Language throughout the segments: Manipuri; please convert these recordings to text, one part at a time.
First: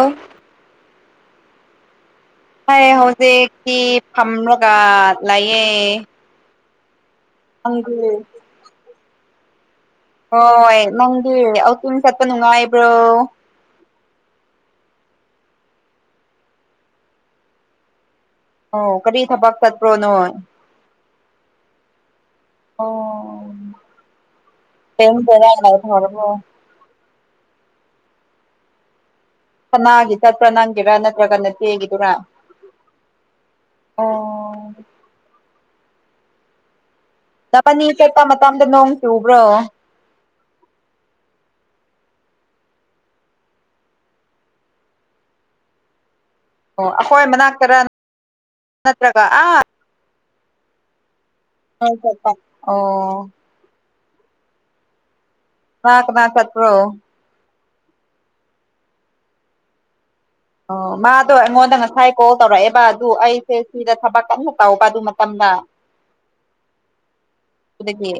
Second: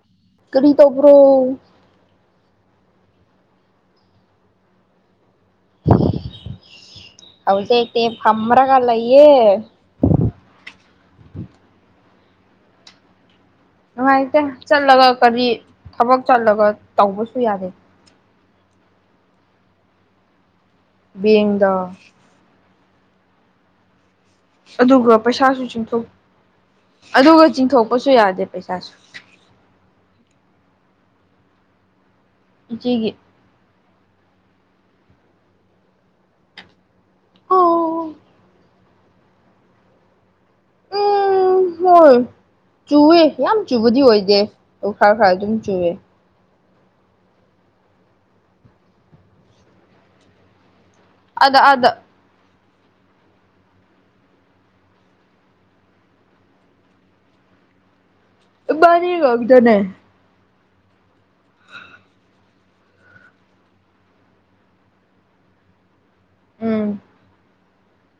ꯑꯣ ꯀꯔꯤ ꯇꯣꯕ꯭ꯔꯣ ꯑꯩ ꯍꯧꯖꯤꯛꯇꯤ ꯐꯝꯔꯒ ꯂꯩꯌꯦ ꯅꯪꯗꯤ ꯍꯧꯖꯤꯛꯇꯤ ꯐꯝꯔꯒ ꯂꯩꯌꯦ ꯍꯣꯏ ꯅꯪꯗꯤ ꯑꯀꯤꯝ ꯆꯠꯄ ꯅꯨꯡꯉꯥꯏꯕ꯭ꯔꯣ ꯅꯨꯡꯉꯥꯏꯇꯦ ꯆꯠꯂꯒ ꯀꯔꯤ ꯊꯕꯛ ꯆꯠꯂꯒ ꯇꯧꯕꯁꯨ ꯌꯥꯗꯦ ꯑꯣ ꯀꯔꯤ ꯊꯕꯛ ꯆꯠꯄ꯭ꯔꯣ ꯅꯣꯢ ꯕꯦꯡꯗ ꯑꯣ ꯑꯗꯨꯒ ꯄꯩꯁꯥꯁꯨ ꯆꯤꯡꯊꯣꯛ [unintelligible] ꯑꯗꯨꯒ ꯆꯤꯡꯊꯣꯛꯄꯁꯨ ꯌꯥꯗꯦ ꯄꯩꯁꯥꯁꯨ ꯀꯅꯥꯒꯤ ꯆꯠꯅ꯭ꯔꯥ ꯅꯪꯒꯤꯔꯥ ꯅꯠꯇ꯭ꯔꯒ ꯅꯆꯦꯒꯤꯗꯨꯔꯥ ꯢꯆꯦꯒꯤ ꯑꯣ ꯅꯕꯥꯟꯅꯤ ꯑꯣ ꯆꯠꯄ ꯃꯇꯝꯗ ꯅꯣꯡ ꯆꯨꯕ꯭ꯔꯣ ꯎꯝ ꯍꯣꯏ ꯆꯨꯋꯦ ꯌꯥꯝ ꯆꯨꯕꯗꯤ ꯑꯣꯏꯗꯦ ꯑꯗꯨ ꯈꯔ ꯈꯔ ꯑꯗꯨꯝ ꯆꯨꯋꯦ ꯑꯣ ꯑꯈꯣꯏ ꯃꯅꯥꯛꯇꯔ ꯅꯠꯇ꯭ꯔꯒ ꯑꯥ ꯑꯥꯗ ꯑꯥꯗ ꯅꯣꯏ ꯆꯠꯄ ꯑꯣ ꯀꯅꯥ ꯀꯅꯥ ꯆꯠꯄ꯭ꯔꯣ ꯢꯕꯥꯟꯅꯤ ꯈꯛꯇꯅꯦ ꯑꯣ ꯃꯥꯗꯣ ꯑꯩꯉꯣꯟꯗ ꯉꯁꯥꯏ ꯀꯣꯜ ꯇꯧꯔꯛꯑꯦ ꯕ ꯑꯗꯨ ꯑꯩꯁꯦ ꯁꯤꯗ ꯊꯕꯛ ꯀꯟꯅ ꯇꯧꯕ ꯑꯗꯨ ꯃꯇꯝꯗ ꯎꯝ ꯑꯗꯨꯒꯤ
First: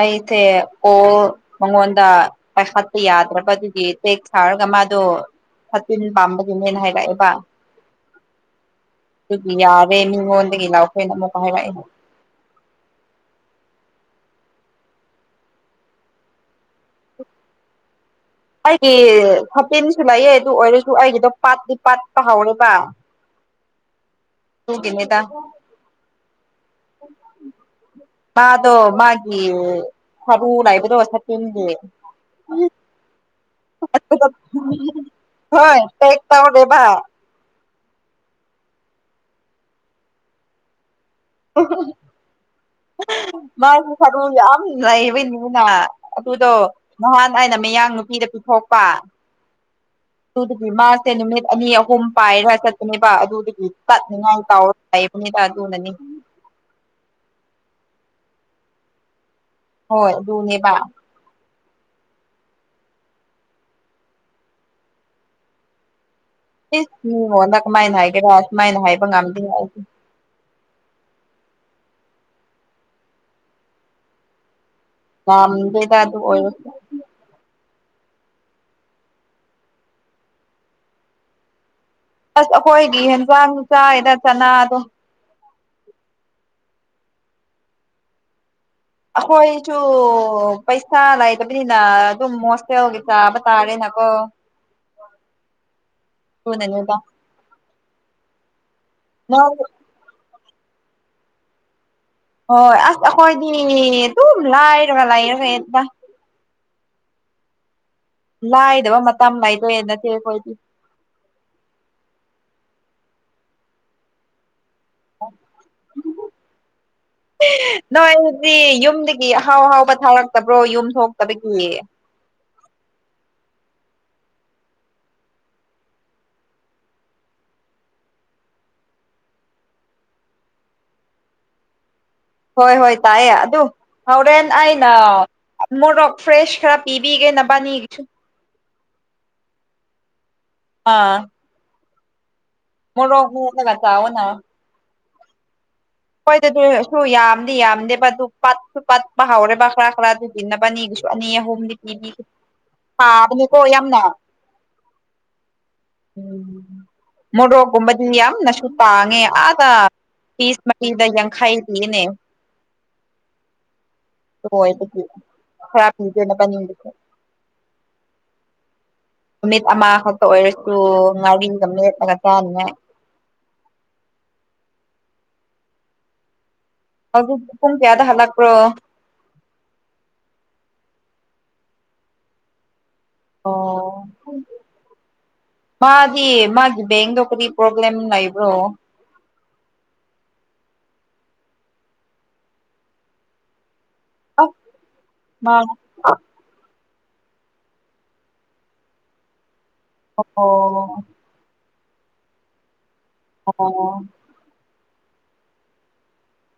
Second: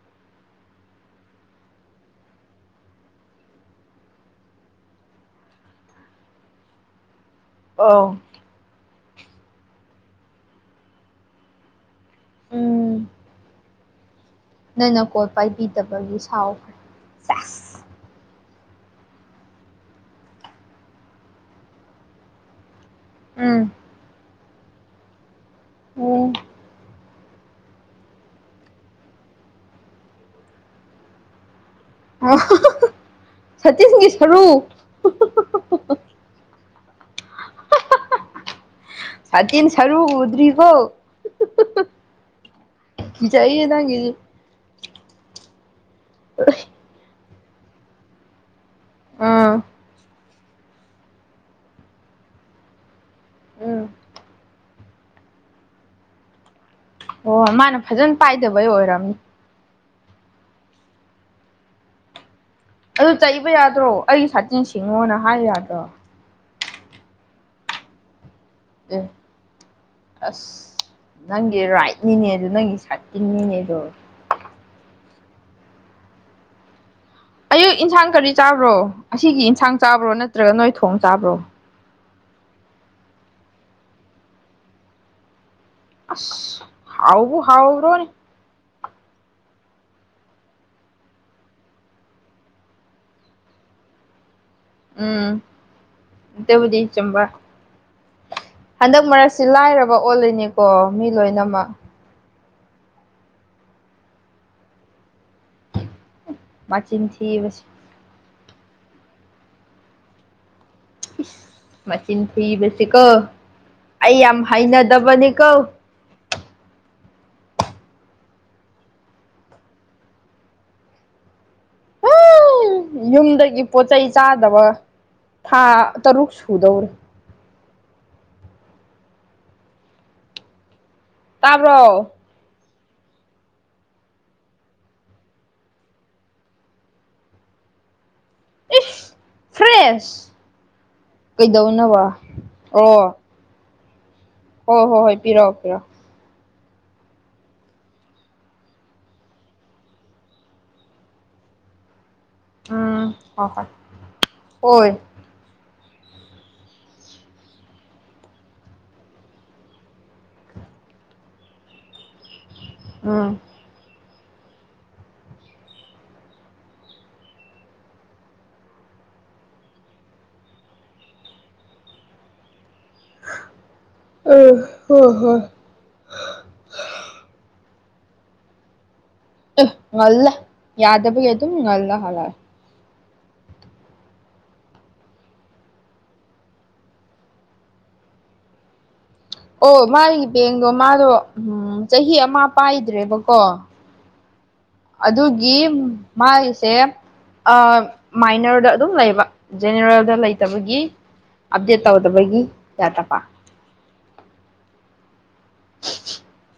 ꯑꯩꯁꯦ ꯀꯣꯜ ꯃꯉꯣꯟꯗ ꯄꯥꯢꯈꯠꯄ ꯌꯥꯗ꯭ꯔꯕ ꯑꯗꯨꯒꯤ ꯇꯦꯛꯁ ꯊꯥꯔꯒ ꯃꯥꯗꯣ ꯁꯥꯇꯤꯟ ꯄꯥꯝꯕꯒꯤꯅꯦꯅ ꯍꯥꯏꯔꯛꯑꯦꯕ ꯑꯣ ꯑꯗꯨꯒꯤ ꯌꯥꯔꯦ ꯃꯤꯉꯣꯟꯗꯒꯤ ꯂꯥꯛꯈ꯭ꯔꯦꯅ ꯑꯃꯨꯛꯀ ꯍꯥꯏꯔꯛꯑꯦꯅꯦ ꯎꯝ ꯅꯪꯅ ꯀꯣꯜ ꯄꯥꯏꯕꯤꯗꯕꯒꯤ ꯁꯥꯎꯈ꯭ꯔꯦ ꯁꯦꯁ ꯑꯩꯒꯤ ꯍꯥꯄꯦꯟꯁꯨ ꯂꯩꯌꯦ ꯑꯗꯨ ꯑꯣꯏꯔꯁꯨ ꯑꯩꯒꯤꯗꯣ ꯄꯥꯠꯗꯤ ꯄꯥꯠꯄ ꯍꯧꯔꯦꯕ ꯎꯝ ꯇꯨꯒꯤꯅꯦꯗ ꯑꯣ ꯃꯥꯗꯣ ꯃꯥꯒꯤ ꯁꯔꯨ ꯂꯩꯕꯗꯣ ꯁꯇꯤꯟꯒꯤ ꯑꯣ [unintelligible] ꯁꯥꯇꯤꯟꯁꯤꯡꯒꯤ ꯁꯔꯨ ꯍꯣꯏ ꯄꯦꯛ ꯇꯧꯔꯦꯕ ꯁꯥꯇꯤꯟ ꯁꯔꯨ ꯎꯗ꯭ꯔꯤꯕꯣ ꯀꯤꯖꯩꯌꯦ ꯃꯥꯖꯨ ꯅꯪꯒꯤꯗꯤ ꯊꯕꯛ ꯌꯥꯝ ꯂꯩꯕꯩꯅꯤꯅ ꯑꯗꯨꯗꯣ ꯅꯍꯥꯟ ꯑꯩꯅ ꯃꯌꯥꯡ ꯅꯨꯄꯤꯗ ꯄꯤꯊꯣꯛꯄ ꯑꯥ ꯑꯗꯨꯗꯨꯒꯤ ꯃꯥꯁꯦ ꯅꯨꯃꯤꯠ ꯑꯅꯤ ꯑꯍꯨꯝ ꯄꯥꯏꯔ ꯆꯠꯄꯅꯦꯕ ꯑꯗꯨꯗꯒꯤ ꯎꯝ ꯆꯠꯅꯤꯡꯉꯥꯏ ꯇꯧꯔ ꯂꯩꯕꯅꯤꯗ ꯑꯗꯨꯅꯅꯤ ꯑꯣ ꯃꯥꯅ ꯐꯖꯅ ꯄꯥꯏꯗꯕꯩ ꯑꯣꯏꯔꯝꯅꯤ ꯍꯣꯏ ꯑꯗꯨꯅꯦꯕ ꯑꯗꯨ ꯆꯩꯕ ꯌꯥꯗ꯭ꯔꯣ ꯑꯩ ꯁꯥꯇꯤꯟ ꯁꯤꯡꯉꯣꯅ ꯍꯥꯌ ꯌꯥꯗ꯭ꯔꯣ ꯏꯁ ꯃꯤꯉꯣꯟꯗ ꯀꯃꯥꯏꯅ ꯍꯥꯏꯒꯦꯔꯥ ꯁꯨꯃꯥꯏꯅ ꯍꯥꯏꯕ ꯑꯦ ꯉꯝꯗꯦ ꯑꯩ ꯑꯁ ꯅꯪꯒꯤ ꯔꯥꯏꯠꯅꯤꯅꯦ ꯑꯗꯨ ꯅꯪꯒꯤ ꯁꯥꯇꯤꯟꯅꯤꯅꯦ ꯑꯗꯣ ꯌꯥꯝꯗꯦꯗ ꯑꯗꯨ ꯑꯣꯏꯔꯁꯨ ꯏꯟꯁꯥꯡ ꯀꯔꯤ ꯆꯥꯕ꯭ꯔꯣ ꯑꯁꯤꯒꯤ ꯏꯟꯁꯥꯡ ꯆꯥꯕ꯭ꯔꯣ ꯅꯠꯇ꯭ꯔꯒ ꯅꯣꯏ ꯊꯣꯡ ꯆꯥꯕ꯭ꯔꯣ ꯑꯥꯁ ꯑꯩꯈꯣꯏꯗꯤ ꯍꯦꯟꯖꯥꯡ ꯆꯥꯏꯗ ꯆꯅꯥꯗꯣ ꯑꯥꯁ ꯍꯥꯎꯕꯨ ꯍꯥꯎꯔꯣꯢꯅꯦ ꯑꯩꯈꯣꯏꯁꯨ ꯄꯩꯁꯥ ꯂꯩꯇꯕꯅꯤꯅ ꯑꯗꯨꯝ ꯍꯣꯁꯇꯦꯜꯒꯤ ꯆꯥꯕ ꯇꯥꯔꯦꯅ ꯑꯥꯍꯣ ꯎꯝ ꯑꯗꯨꯕꯨꯗꯤ ꯑꯗꯨꯅꯅꯤꯗ ꯆꯨꯝꯕ ꯍꯟꯗꯛ- ꯃꯔꯛꯁꯤ ꯅꯪ ꯂꯥꯏꯔꯕ ꯑꯣꯜꯂꯤꯅꯤꯀꯣ ꯃꯤ ꯂꯣꯏꯅꯃꯛ ꯍꯣꯢ ꯑꯥꯁ ꯑꯈꯣꯏꯗꯤ ꯗꯨꯝ ꯂꯥꯏꯔꯒ ꯂꯥꯏꯔꯅꯤꯗ ꯃꯆꯤꯟ ꯊꯤꯕꯁꯤ ꯂꯥꯏꯗꯕ ꯃꯇꯝ ꯂꯥꯏꯗꯦꯗ ꯅꯆꯦ ꯑꯩꯈꯣꯏꯗꯤ ꯃꯆꯤꯟ ꯊꯤꯕꯁꯦ ꯀꯣ ꯑꯩ ꯌꯥꯝ ꯍꯩꯅꯗꯕꯅꯤ ꯀꯣ INAUDIBLE ꯅꯣꯏ ꯍꯧꯖꯤꯛ ꯌꯨꯝꯗꯒꯤ ꯑꯍꯥꯎ- ꯑꯍꯥꯎꯕ ꯊꯥꯔꯛꯇꯕ꯭ꯔꯣ ꯌꯨꯝ ꯊꯣꯛꯇꯕꯒꯤ INAUDIBLE ꯌꯨꯝꯗꯒꯤ ꯄꯣꯠ ꯆꯩꯩ ꯆꯥꯗꯕ ꯊꯥ ꯇꯔꯨꯛ ꯁꯨꯗꯧꯔꯦ ꯇꯥꯕ꯭ꯔꯣ ꯍꯣꯏ ꯍꯣꯏ ꯇꯥꯢꯑꯦ ꯑꯗꯨ ꯍꯣꯔꯦꯟ ꯑꯩꯅꯥ ꯃꯣꯔꯣꯛ ꯐ꯭ꯔꯦꯁ ꯈꯔ ꯄꯤꯕꯤꯒꯦ ꯅꯕꯥꯅꯤꯒꯤꯁꯨ ꯏꯁ ꯐ꯭ꯔꯦꯁ ꯑꯥ ꯀꯩꯗꯧꯅꯕꯥ ꯃꯣꯔꯣꯛ ꯃꯦꯠꯂꯒꯥ ꯆꯥꯑꯣꯅꯥ ꯍꯣ ꯍꯣꯏ ꯍꯣꯏ ꯄꯤꯔꯛꯑꯣ ꯄꯤꯔꯛꯑꯣ ꯑꯩꯈꯣꯏꯗꯗꯤ ꯁꯨ ꯌꯥꯝꯗꯤ- ꯌꯥꯝꯗꯦꯕ ꯑꯗꯨ ꯄꯠꯁꯨ- ꯄꯠꯄ ꯍꯧꯔꯦꯕ ꯈꯔ ꯈꯔ ꯑꯗꯨ ꯅꯕꯅꯤꯒꯤꯁꯨ ꯑꯅꯤ ꯅꯤ ꯍꯨꯝꯗꯤ ꯄꯤꯕꯤꯒꯦ ꯎꯝ ꯍꯣꯏ ꯁꯥꯕꯅꯤꯀꯣ ꯌꯥꯝꯅ ꯍꯣꯏ ꯍꯣꯏ ꯎꯝ ꯃꯣꯔꯣꯛꯀꯨꯝꯕꯗꯤ ꯌꯥꯝꯅꯁꯨ ꯇꯥꯡꯉꯦ ꯑꯥꯗꯥ ꯄꯤꯆ ꯃꯔꯤꯗ ꯌꯥꯡꯈꯩ ꯄꯤꯅꯦ ꯑꯪꯑꯥ ꯑꯗꯨ ꯑꯣꯏꯕꯒꯤ ꯈꯔ ꯄꯤꯒꯦ ꯅꯕꯥꯅꯤꯒꯤꯁꯨ ꯅꯨꯃꯤꯠ ꯑꯃꯈꯛꯇ ꯑꯣꯏꯔꯁꯨ ꯉꯥꯔꯤꯒ ꯃꯦꯠꯂꯒ ꯆꯥꯅꯤꯉꯥꯏ ꯑꯪ ꯍꯣꯏꯍꯣꯢ ꯍꯧꯖꯤꯛꯇꯤ ꯄꯨꯡ ꯀꯌꯥꯗ ꯍꯜꯂꯛꯄ꯭ꯔꯣ ꯑꯦ ꯉꯜꯂꯦ ꯌꯥꯗꯕꯒꯤ ꯑꯗꯨꯝ ꯉꯜꯂ ꯍꯜꯂꯛꯑꯦ ꯑꯣꯑꯣ ꯃꯥꯗꯤ ꯃꯥꯒꯤ ꯕꯦꯡꯗꯣ ꯀꯔꯤ ꯄ꯭ꯔꯣꯕ꯭ꯂꯦꯝ ꯂꯩꯕ꯭ꯔꯣ ꯑꯣ ꯃꯥꯒꯤ ꯕꯦꯡꯗꯣ ꯃꯥꯗꯣ ꯎꯝ ꯆꯍꯤ ꯑꯃ ꯄꯥꯏꯗ꯭ꯔꯦꯕꯀꯣ ꯑꯁ ꯃꯥ ꯑꯗꯨꯒꯤ ꯃꯥꯒꯤꯁꯦ ꯑꯥ ꯃꯥꯏꯅꯔꯗ ꯑꯗꯨꯝ ꯂꯩꯕ ꯖꯦꯅꯦꯔꯦꯜꯗ ꯂꯩꯇꯕꯒꯤ ꯑꯞꯗꯦꯠ ꯇꯧꯗꯕꯒꯤ ꯌꯥꯗꯕꯥ ꯑꯣ [unintelligible]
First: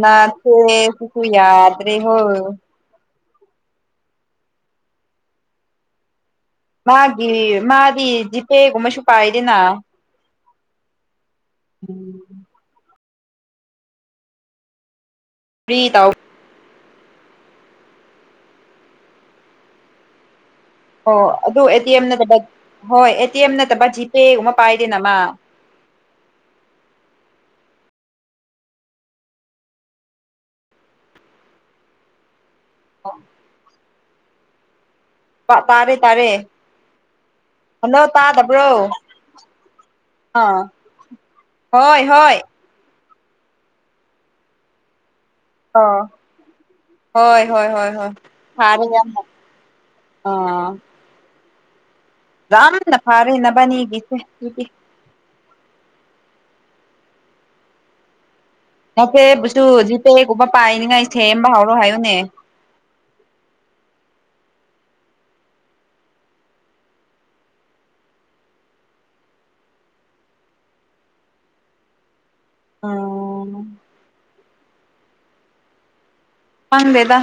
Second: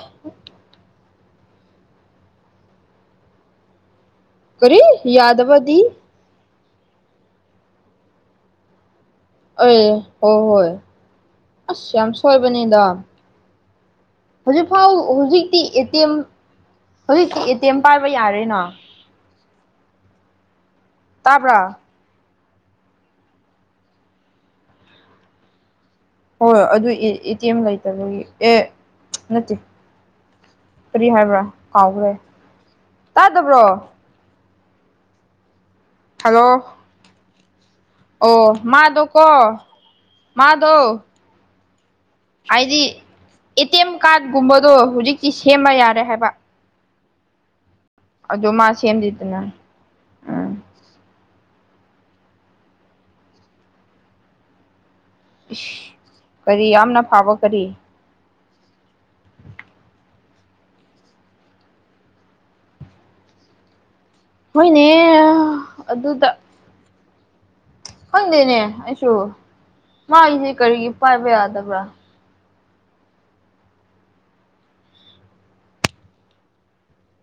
ꯅꯆꯦꯁꯤꯁꯨ ꯌꯥꯕꯅꯦ ꯍꯧ ꯀꯔꯤ ꯌꯥꯗꯕꯗꯤ ꯃꯥꯒꯤ ꯃꯥꯗꯤ ꯖꯤꯄꯦꯒꯨꯝꯕꯁꯨ ꯄꯥꯏꯗꯦꯅ ꯑꯦ ꯍꯣꯏ ꯍꯣꯏ ꯑꯁ ꯌꯥꯝ ꯁꯣꯏꯕꯅꯤꯗ ꯍꯧꯖꯤꯛꯐꯥꯎ ꯍꯧꯖꯤꯛꯇꯤ ꯐ꯭ꯔꯤ ꯑꯦꯇꯤ ꯇꯧ ꯑꯦꯝ ꯍꯧꯖꯤꯛꯇꯤ ꯑꯦ ꯇꯤ ꯑꯦꯝ ꯄꯥꯏꯕ ꯌꯥꯔꯦꯅ ꯑꯣ ꯇꯥꯕ꯭ꯔꯥ ꯑꯗꯨ ꯑꯦ ꯇꯤ ꯑꯦꯝ ꯅꯠꯇꯕ ꯍꯣꯏ ꯑꯦ ꯇꯤ ꯑꯦꯝ ꯅꯠꯇꯕ ꯖꯤꯄꯦꯒꯨꯝꯕ ꯄꯥꯏꯗꯦꯅ ꯃꯥ ꯍꯣꯏ ꯑꯗꯨ ꯑꯦ ꯇꯤ ꯑꯦꯝ ꯂꯩꯇꯕꯒꯤ ꯑꯦ ꯅꯠꯇꯦ ꯀꯔꯤ ꯍꯥꯏꯕ꯭ꯔꯥ ꯀꯥꯎꯈ꯭ꯔꯦ ꯇꯥꯗꯕ꯭ꯔꯣ ꯇꯥꯔꯦ ꯇꯥꯔꯦ ꯍꯜꯂꯣ ꯍꯜꯂꯣ ꯑꯣ ꯇꯥꯗꯕ꯭ꯔꯣ ꯃꯥꯗꯣ ꯀꯣ ꯑꯥ ꯃꯥꯗꯣ ꯍꯣꯏ ꯍꯣꯏ ꯍꯥꯏꯗꯤ ꯑꯦ ꯇꯤ ꯑꯦꯝ ꯀꯥꯔꯗꯒꯨꯝꯕꯗꯣ ꯍꯧꯖꯤꯛꯇꯤ ꯁꯦꯝꯕ ꯑꯥ ꯌꯥꯔꯦ ꯍꯥꯏꯕ ꯍꯣꯏ ꯍꯣꯏ ꯍꯣꯏ ꯍꯣꯏ ꯑꯗꯨ ꯃꯥ ꯐꯔꯦ ꯌꯝꯅ ꯁꯦꯝꯗꯦꯗꯅ ꯎꯝ ꯑꯥ ꯌꯝꯅ ꯐꯔꯦ ꯅꯕꯅꯤꯒꯤꯁꯦ ꯇꯨꯗꯤ ꯀꯔꯤ ꯌꯥꯝꯅ ꯐꯥꯕ ꯀꯔꯤ ꯅꯠꯆꯦꯕꯨꯁꯨ ꯖꯤꯄꯦꯒꯨꯝꯕ ꯄꯥꯏꯅꯤꯉꯥꯏ ꯁꯦꯝꯕ ꯍꯧꯔꯣ ꯍꯥꯏꯌꯨꯅꯦ [inaudible] ꯍꯣꯏꯅꯦ ꯑꯗꯨꯗ ꯈꯪꯗꯦꯅꯦ ꯑꯩꯁꯨ ꯃꯥꯒꯤꯁꯦ ꯀꯔꯤꯒꯤ ꯄꯥꯏꯕ ꯌꯥꯗꯕ꯭ꯔꯥ ꯑꯝ ꯈꯪꯗꯦꯗ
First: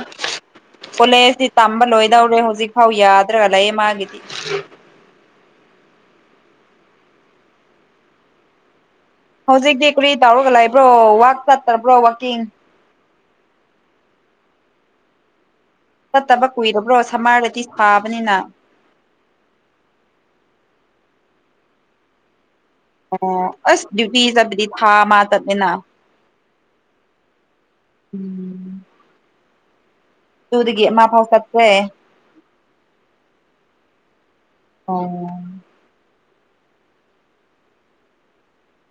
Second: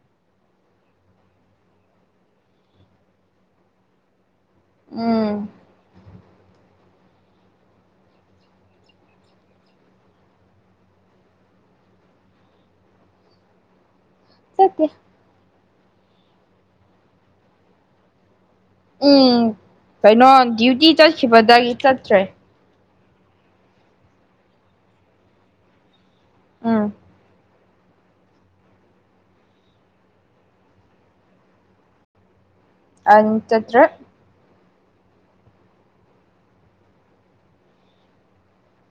ꯀꯣꯂꯦꯖꯇꯤ ꯇꯝꯕ ꯂꯣꯏꯗꯧꯔꯦ ꯍꯧꯖꯤꯛ ꯐꯥꯎ ꯌꯥꯗ꯭ꯔꯒ ꯂꯩꯌꯦ ꯃꯥꯒꯤꯗꯤ ꯎꯝ ꯍꯧꯖꯤꯛꯇꯤ ꯀꯨꯔꯤ ꯇꯧꯔꯒ ꯂꯩꯏꯕ꯭ꯔꯣ ꯋꯥꯛ ꯆꯠꯇꯕ꯭ꯔꯣ ꯋꯥꯛꯀꯤꯡ ꯆꯠꯇꯦ ꯆꯠꯇꯕ ꯀꯨꯏꯔꯕ꯭ꯔꯣ ꯁꯝꯃꯥꯔꯗꯗꯤ ꯁꯥꯕꯅꯤꯅ ꯎꯝ ꯀꯩꯅꯣ ꯗ꯭ꯌꯨꯇꯤ ꯆꯠꯈꯤꯕꯗꯒꯤ ꯆꯠꯇ꯭ꯔꯦ ꯑꯣ ꯑꯁ ꯗ꯭ꯌꯨꯇꯤ ꯆꯠꯄꯗꯤ ꯊꯥ ꯑꯃ ꯆꯠꯂꯦꯅ ꯎꯝ ꯎꯝ ꯇꯨꯗꯒꯤ ꯑꯃ ꯐꯥꯎ ꯆꯠꯇꯦ ꯑꯪ ꯆꯠꯇ꯭ꯔꯦ ꯑꯣ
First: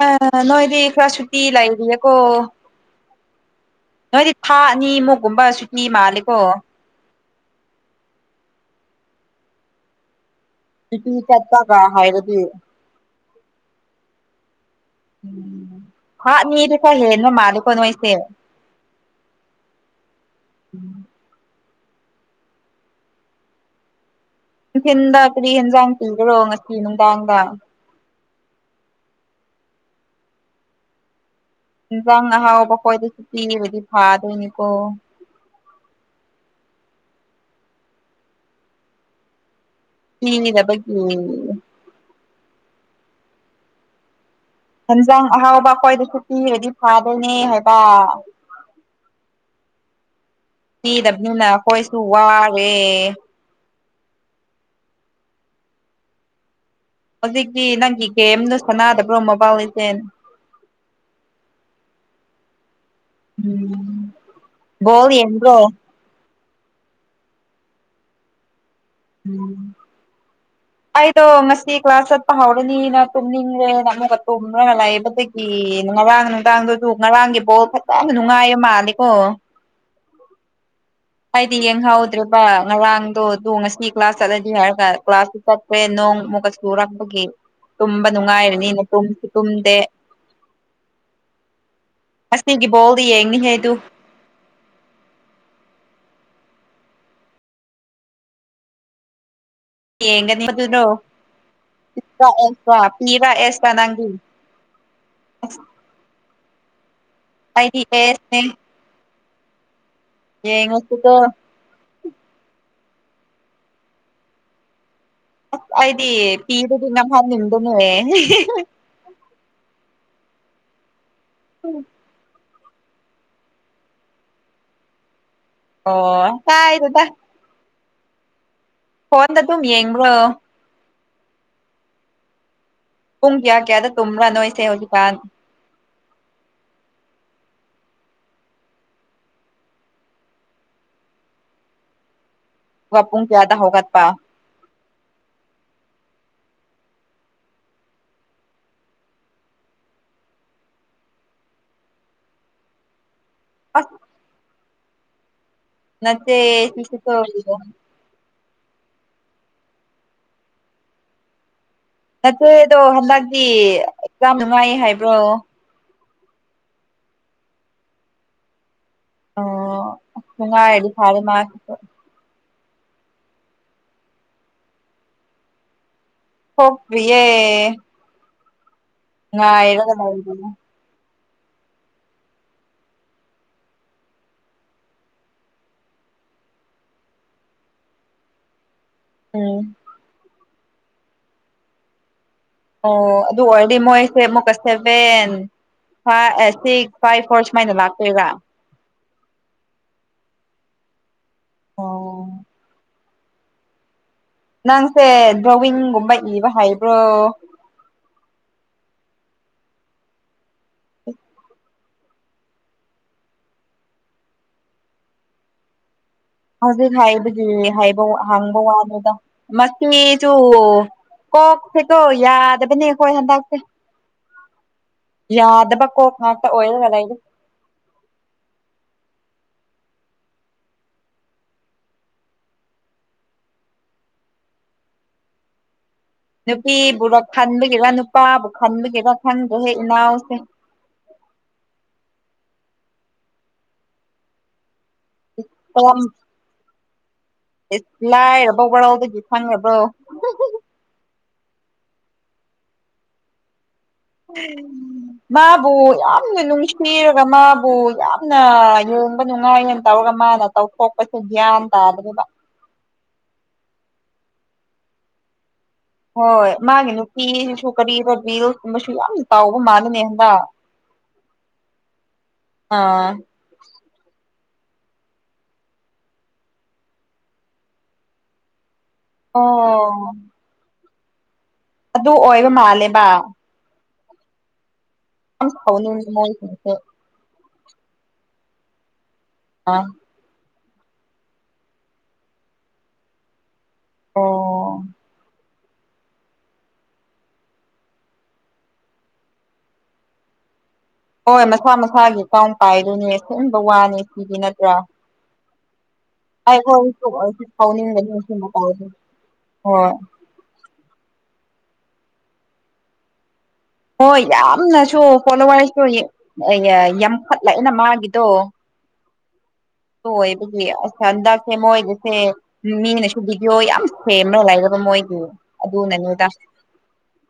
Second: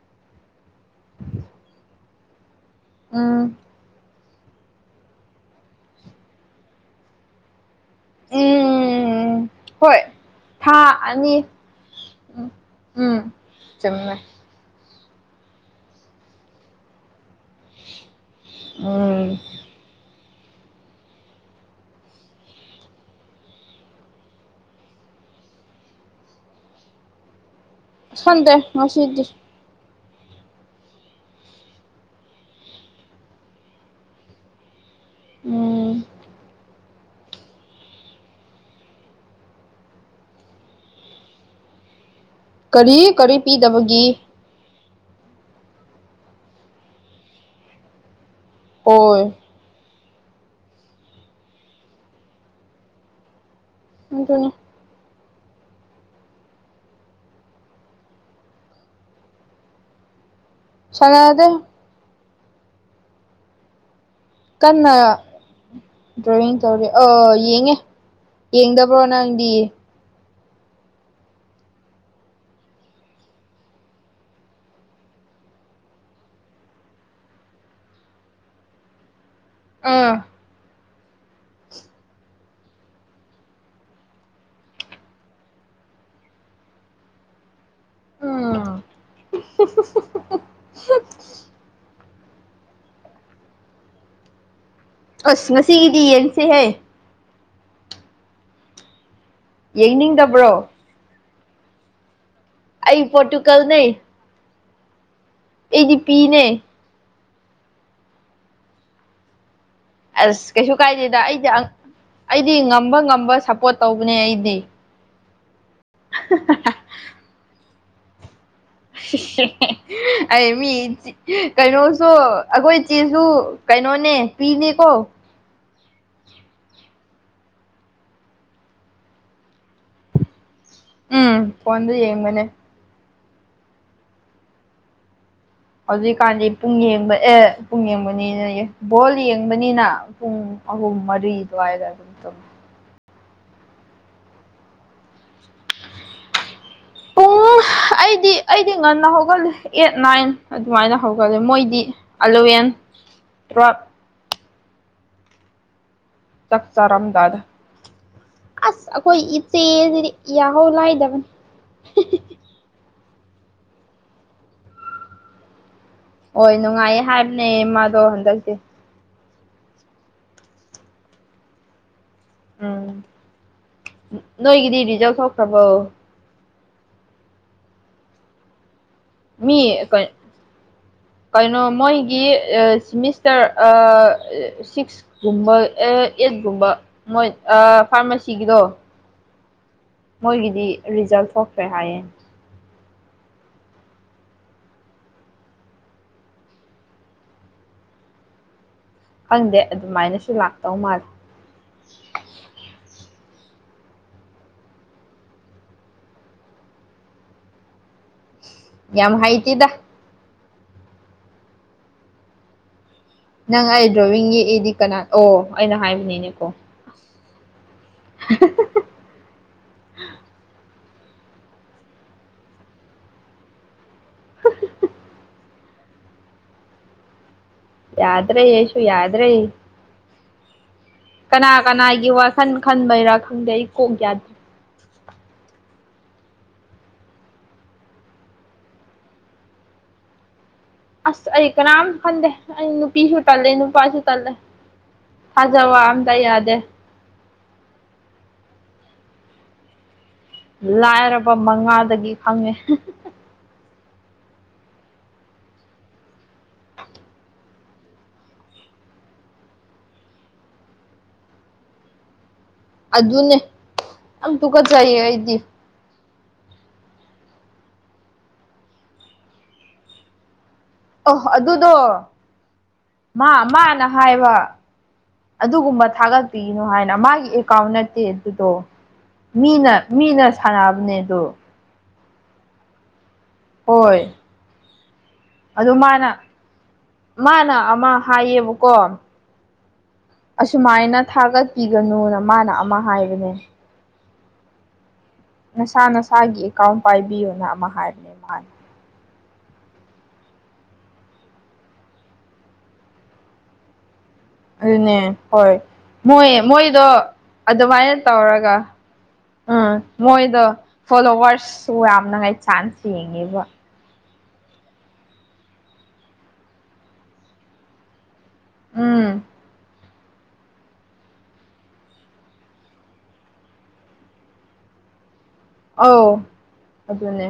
ꯑꯥ ꯅꯣꯏꯗꯤ ꯈꯔ ꯁꯨꯇꯤ ꯂꯏꯔꯤꯌꯦꯀꯣ ꯎꯝ ꯅꯣꯏꯗꯤ ꯊꯥ ꯑꯅꯤꯃꯨꯛꯀꯨꯝꯕ ꯁꯨꯇꯤ ꯃꯥꯜꯂꯦꯀꯣ ꯎꯝ ꯍꯣꯏ ꯊꯥ ꯁꯨꯇꯤ ꯑꯅꯤ ꯆꯠꯄꯒ ꯍꯥꯏꯔꯗꯤ ꯎꯝ ꯆꯨꯝꯃꯦ ꯊꯥ ꯑꯅꯤꯗꯤ ꯈꯔ ꯍꯦꯅꯕ ꯃꯥ ꯑꯩꯈꯣꯏ ꯅꯣꯏꯁꯦ ꯎꯝ ꯅꯨꯡꯊꯤꯟꯗ ꯀꯔꯤ ꯍꯦꯟꯖꯥꯡ ꯄꯤꯈ꯭ꯔꯣ ꯉꯁꯤ ꯅꯨꯡꯗꯥꯡꯗ ꯈꯪꯟꯗꯦ ꯉꯁꯤꯗꯤ ꯏꯟꯁꯥꯡ ꯑꯍꯥꯎꯕ ꯈꯣꯏꯗꯁꯨ ꯄꯤꯔꯕꯗꯤ ꯐꯗꯣꯏꯅꯤꯀꯣ ꯎꯝ ꯄꯤꯗꯕꯒꯤ ꯀꯔꯤ ꯀꯔꯤ ꯄꯤꯗꯕꯒꯤ ꯍꯦꯟꯖꯥꯡ ꯑꯍꯥꯎꯕ ꯑꯩꯈꯣꯏꯗꯁꯨ ꯄꯤꯔꯗꯤ ꯐꯗꯣꯏꯅꯦ ꯍꯥꯏꯕ ꯍꯣꯏ ꯄꯤꯗꯕꯅꯤꯅ ꯑꯩꯈꯣꯏꯁꯨ ꯋꯥꯔꯦ ꯑꯗꯨꯅꯤ ꯍꯧꯖꯤꯛꯇꯤ ꯅꯪꯒꯤ ꯒꯦꯝꯗꯨ ꯁꯥꯟꯅꯗꯕ꯭ꯔꯣ ꯃꯣꯕꯥꯏꯜ ꯂꯤꯁꯦꯟ ꯁꯟꯅꯗꯦ ꯎꯝ ꯕꯣꯜ ꯀꯟꯅ ꯌꯦꯡꯕꯔꯣ ꯗ꯭ꯔꯣꯋꯤꯡ ꯇꯧꯔꯦ ꯑꯥ ꯌꯦꯡꯉꯦ ꯌꯦꯡꯗꯕ꯭ꯔꯣ ꯅꯪꯗꯤ ꯑꯩꯗꯣ ꯉꯁꯤ ꯀ꯭ꯂꯥꯁ ꯆꯠꯄ ꯍꯧꯔꯅꯤꯅ ꯇꯨꯝꯅꯤꯡꯉꯦꯅ ꯇꯨꯝꯔꯒ ꯂꯩꯕꯗꯒꯤ ꯒꯤ ꯑꯦ ꯉꯔꯥꯡ ꯅꯨꯡꯗꯥꯡꯗꯨꯁꯨ ꯉꯔꯥꯡꯒꯤ ꯕꯣꯜ ꯐꯖꯅ ꯅꯨꯡꯉꯥꯏꯕ ꯃꯥꯂꯦꯀꯣ ꯑꯥ ꯍꯥꯏꯗꯤ ꯌꯦꯡꯍꯧꯗ꯭ꯔꯦꯕ ꯉꯔꯥꯡꯗꯣ ꯑꯗꯨ ꯉꯁꯤ ꯀ꯭ꯂꯥꯁ ꯆꯠꯂꯗꯤ ꯍꯥꯏꯔꯒ ꯀ꯭ꯂꯥꯁꯇꯨ ꯆꯠꯗ꯭ꯔꯦ ꯅꯣꯡ ꯑꯃꯨꯛꯀ ꯆꯨꯔꯛꯄꯒꯤ ꯇꯨꯝꯕ ꯅꯨꯡꯉꯥꯏꯔꯅꯤꯅ ꯎꯝ ꯇꯨꯝꯁꯨ ꯇꯨꯝꯗꯦ ꯑꯁꯅꯤꯒꯤ ꯕꯣꯜꯗꯤ ꯌꯦꯡꯅꯤꯍꯦꯗꯨ ꯑꯁ ꯉꯁꯤꯒꯤꯗꯤ ꯌꯦꯡꯁꯦꯍꯦ ꯌꯦꯒꯗꯤ ꯌꯦꯡꯅꯤꯡꯗꯕ꯭ꯔꯣ ꯑꯗꯨꯗꯣ ꯄꯤꯄꯥ ꯑꯦꯁ ꯑꯩ ꯄꯤꯋꯥ ꯑꯦꯁꯥ ꯄꯣꯔꯇꯨꯒꯜꯅꯦ ꯅꯪꯒꯤ ꯑꯩꯗꯤ ꯄꯤꯅꯦ ꯑꯩꯗꯤ ꯑꯦꯁꯅꯦ ꯑꯁ ꯀꯩꯁꯨ ꯌꯦꯡꯉꯁꯤꯀꯣ ꯀꯥꯏꯗꯦꯗ ꯑꯩꯗꯤ ꯑꯩꯗꯤ ꯉꯝꯕ ꯉꯝꯕ ꯁꯞꯄꯣꯔꯠ ꯇꯧꯕꯅꯦ ꯑꯩꯗꯤ ꯑꯁ ꯑꯩꯗꯤ ꯄꯤꯔꯗꯤ ꯅꯝꯍꯟ ꯅꯤꯡꯕꯅꯦ ꯑꯩ ꯃꯤ ꯀꯩꯅꯣꯁꯨ ꯑꯩꯈꯣꯏ ꯆꯦꯁꯨ ꯀꯩꯅꯣꯅꯦ ꯄꯤꯅꯦꯀꯣ ꯑꯣ ꯀꯥꯏꯗꯦꯗ ꯐꯣꯟꯗ ꯇꯨꯝ ꯌꯦꯡꯕ꯭ꯔꯣ ꯎꯝ ꯐꯣꯟꯗ ꯌꯦꯡꯕꯅꯦ ꯄꯨꯡ ꯀꯌꯥ ꯀꯌꯥꯗ ꯇꯨꯝꯕ꯭ꯔꯥꯅꯣꯏꯁꯦ ꯍꯧꯖꯤꯛꯀꯥꯟ ꯍꯧꯖꯤꯛꯀꯥꯟꯗꯤ ꯄꯨꯡ ꯌꯦꯡꯕ ꯑꯦ ꯄꯨꯡ ꯌꯦꯡꯕꯅꯤꯅ ꯕꯣꯜ ꯌꯦꯡꯕꯅꯤꯅ ꯄꯨꯡ ꯑꯍꯨꯝ ꯃꯔꯤ ꯑꯗꯨꯋꯥꯢ ꯑꯗꯨꯝ ꯇꯨꯝꯃꯦ ꯑꯗꯨꯒ ꯄꯨꯡ ꯀꯌꯥꯗ ꯍꯧꯒꯠꯄ ꯄꯨꯡ ꯑꯩꯗꯤ ꯑꯩꯗꯤ ꯉꯟꯅ ꯍꯧꯒꯠꯂꯦ ꯑꯦꯠ ꯅꯥꯏꯟ ꯑꯗꯨꯃꯥꯏꯅ ꯍꯧꯒꯠꯂꯦ ꯃꯣꯏꯗꯤ ꯑꯦꯂꯕꯦꯟ [inaudible] ꯇꯨꯌꯦꯞ ꯅꯆꯦ ꯆꯥꯛ ꯁꯤꯁꯨꯀꯣ ꯆꯥꯔꯝꯗꯥꯢꯗ ꯑꯁ ꯑꯩꯈꯣꯏ ꯏꯆꯦꯁꯤꯗꯤ ꯌꯥꯍꯧ ꯂꯥꯏꯗꯕꯅꯤ ꯅꯆꯦꯗꯣ ꯍꯟꯗꯛꯇꯤ ꯑꯦꯛꯖꯥꯝ ꯅꯨꯡꯉꯥꯏ ꯍꯥꯏꯕ꯭ꯔꯣ ꯍꯣꯏ ꯅꯨꯡꯉꯥꯏꯌꯦ ꯍꯥꯏꯕꯅꯦ ꯃꯥꯗꯣ ꯍꯟꯗꯛꯇꯤꯥ ꯑꯣ ꯅꯨꯉꯤꯢꯔꯗꯤ ꯐꯔꯦ ꯃꯥꯗꯣ ꯎꯝ ꯅꯣꯏꯒꯤꯗꯤ ꯔꯤꯖꯜ ꯊꯣꯛꯈ꯭ꯔꯕꯣ ꯊꯣꯛꯇ꯭ꯔꯤꯌꯦ ꯃꯤ ꯉꯥꯢꯔꯒ ꯂꯩꯔꯤꯌꯦ ꯀꯩꯅꯣ ꯃꯣꯏꯒꯤ ꯑ ꯁꯤꯃꯤꯁꯇꯔ ꯑꯥ ꯁꯤꯛꯁꯀꯨꯝꯕ ꯑꯦꯁ ꯒꯨꯨꯝꯕ ꯃꯣꯏ ꯑꯥ ꯐꯥꯔꯃꯥꯁꯤꯒꯤꯗꯣ ꯎꯝ ꯑꯗꯨꯒꯤꯗꯤ ꯔꯤꯖꯜ ꯊꯣꯛꯈ꯭ꯔꯦ ꯍꯥꯏꯌꯦ ꯑꯣ ꯑꯗꯨ ꯑꯣꯏꯔꯦꯗꯤ ꯃꯣꯏꯁꯦ ꯑꯃꯨꯛ ꯀ ꯁꯕꯦꯟ ꯍꯥ ꯑꯦ ꯁꯤꯛꯁ ꯐꯥꯏꯚ ꯐꯣꯔ ꯁꯨꯃꯥꯏꯅ ꯂꯥꯛꯇꯣꯏꯒ ꯈꯪꯗꯦ ꯑꯗꯨꯃꯥꯏꯅꯁꯨ ꯂꯥꯛꯇꯧ ꯃꯥꯜꯂꯦ ꯑꯣ ꯅꯪꯁꯦ ꯗ꯭ꯔꯣꯋꯤꯡꯒꯨꯝꯕ ꯏꯕ ꯍꯩꯕ꯭ꯔꯣ ꯌꯥꯝ ꯍꯩꯇꯦꯗ ꯅꯪ ꯑꯩ ꯗ꯭ꯔꯣꯋꯤꯡꯒꯤ ꯌꯦꯛꯏꯗꯤ ꯀꯅꯥ ꯑꯣ ꯑꯩꯅ ꯍꯥꯏꯕꯅꯤꯅꯦ ꯍꯧꯖꯤꯛ ꯍꯥꯏꯕꯗꯤ ꯍꯥꯏꯕ ꯍꯪꯕ ꯋꯥꯗꯨꯗ ꯃꯁꯤꯁꯨ ꯀꯣꯛꯁꯦ ꯀꯣ ꯌꯥꯗꯕꯅꯦ ꯑꯈꯣꯏ ꯍꯟꯗꯛꯁꯦ ꯌꯥꯗꯕ ꯀꯣꯛ ꯉꯥꯛꯇꯥ ꯑꯣꯢꯔꯒ ꯂꯩꯔꯦ ꯌꯥꯗ꯭ꯔꯦ ꯑꯩꯁꯨ ꯌꯥꯗ꯭ꯔꯦ ꯀꯅꯥ ꯀꯅꯥꯒꯤ ꯋꯥꯈꯟ ꯈꯟꯕꯩꯔꯥ ꯈꯪꯗꯦ ꯑꯩ ꯀꯣꯛ ꯌꯥꯗ꯭ꯔꯦ [inaudible] ꯅꯨꯄꯤꯕꯨꯔ ꯈꯟꯕꯒꯤꯔ ꯅꯨꯄꯥꯕꯨ ꯈꯟꯕꯒꯤꯔ ꯈꯪꯗ꯭ꯔꯦ ꯍꯦ ꯏꯅꯥꯎꯁꯦ ꯑꯁ ꯑꯩ ꯀꯅꯥꯝ ꯈꯟꯗꯦ ꯑꯩ ꯅꯨꯄꯤꯁꯨ ꯇꯜꯂꯦ ꯅꯨꯄꯥꯁꯨ ꯇꯜꯂꯦ ꯊꯖꯥꯕ ꯀꯔꯝ ꯑꯝꯇ ꯌꯥꯗꯦ ꯂꯥꯏꯔꯕ ꯋꯥꯔꯥꯎꯗꯒꯤ ꯈꯪꯉꯕ꯭ꯔꯣ ꯂꯥꯏꯔꯕ ꯃꯉꯥꯜꯗꯒꯤ ꯈꯪꯉꯦ ꯎ ꯃꯥꯕꯨ ꯌꯥꯝꯅ ꯅꯨꯡꯁꯤꯔꯒ ꯃꯥꯕꯨ ꯌꯥꯝꯅ ꯀꯨꯝꯕ ꯅꯨꯡꯉꯥꯏꯅ ꯇꯧꯔꯒ ꯃꯥꯅ ꯇꯧꯊꯣꯛꯄꯁꯦ ꯒ꯭ꯌꯥꯟ ꯇꯥꯗ꯭ꯔꯦꯕ ꯑꯗꯨꯅꯦ ꯌꯥꯝ ꯇꯨꯀꯠꯆꯩꯌꯦ ꯑꯩꯗꯤ ꯍꯣꯏ ꯃꯥꯒꯤ ꯅꯨꯄꯤꯁꯨ ꯀꯔꯤꯔ ꯔꯤꯁ ꯀꯨꯝꯕꯁꯨ ꯌꯥꯝꯅ ꯇꯧꯕ ꯃꯥꯜꯂꯦꯅꯦ ꯍꯟꯗꯛ ꯑꯣ ꯑꯗꯨꯗꯣ ꯑꯥ ꯃꯥ ꯃꯥꯅ ꯍꯥꯏꯕ ꯑꯗꯨꯒꯨꯝꯕ ꯊꯥꯒꯠꯄꯤꯅꯨ ꯍꯥꯏꯅ ꯃꯥꯒꯤ ꯑꯦꯀꯥꯎꯟ ꯅꯠꯇꯦ ꯑꯗꯨꯗꯣ ꯃꯤꯅ ꯑꯣ ꯃꯤꯅ ꯁꯥꯟꯅꯕꯅꯦ ꯑꯗꯨ ꯑꯗꯨ ꯑꯣꯏꯕ ꯃꯥꯜꯂꯦꯕ ꯍꯣꯏ ꯌꯥꯝ ꯑꯗꯨ ꯁꯥꯎꯅꯤꯡꯉꯤ ꯃꯥꯅ ꯃꯣꯏꯁꯤꯡꯁꯦ ꯃꯥꯅ ꯑꯃ ꯍꯥꯏꯌꯦꯕꯀꯣ ꯑꯥ ꯑꯁꯨꯃꯥꯏꯅ ꯊꯥꯒꯠꯄꯤꯒꯅꯨꯅ ꯃꯥꯅ ꯑꯃ ꯍꯥꯏꯕꯅꯦ ꯑꯣ ꯅꯁꯥ ꯅꯁꯥꯒꯤ ꯑꯦꯀꯥꯎꯟ ꯄꯥꯏꯕꯤꯌꯨꯅ ꯑꯃ ꯍꯥꯏꯕꯅꯦ ꯃꯥꯅ ꯍꯣꯏ ꯃꯁꯥ ꯃꯁꯥꯒꯤ ꯑꯦꯀꯥꯎꯟ ꯄꯥꯏꯗꯨꯏꯅꯦ ꯁꯦꯝꯕ ꯋꯥꯅꯤ ꯁꯤꯗꯤ ꯅꯠꯇ꯭ꯔꯥ ꯑꯗꯨꯅꯦ ꯍꯣꯏ ꯃꯣꯏ ꯃꯣꯏꯗꯣ ꯑꯩꯈꯣꯏꯁꯨ ꯑꯣꯏꯁꯨ ꯑꯗꯨꯃꯥꯏꯅ ꯁꯥꯎꯅꯤꯡꯒꯅꯤ ꯁꯤ ꯇꯧꯔꯒ ꯃꯇꯥꯎꯁꯦ ꯎꯝ ꯍꯣꯏ ꯃꯣꯏꯗ ꯐꯣꯂꯣꯋꯔꯁꯁꯨ ꯌꯥꯝꯅꯉꯥꯏ ꯆꯥꯟꯁ ꯌꯦꯡꯉꯤꯕ ꯍꯣꯏ ꯌꯥꯝꯅꯁꯨ ꯐꯣꯂꯣꯋꯥꯔꯁꯨ ꯌꯥꯝꯈꯠꯂꯛꯑꯦꯅ ꯃꯥꯒꯤꯗꯣ ꯎꯝ ꯍꯣꯢ ꯑꯗꯨꯒꯤ ꯍꯟꯗꯥꯛꯁꯦ ꯃꯣꯏꯒꯤꯁꯦ ꯃꯤꯅꯁꯨꯨ ꯕꯤꯗꯤꯌꯣ ꯌꯥꯝ ꯁꯦꯝꯂ ꯂꯩ ꯃꯣꯏꯒꯤ ꯑꯥꯎ ꯑꯗꯨꯅꯅꯤꯗ ꯑꯗꯨꯅꯦ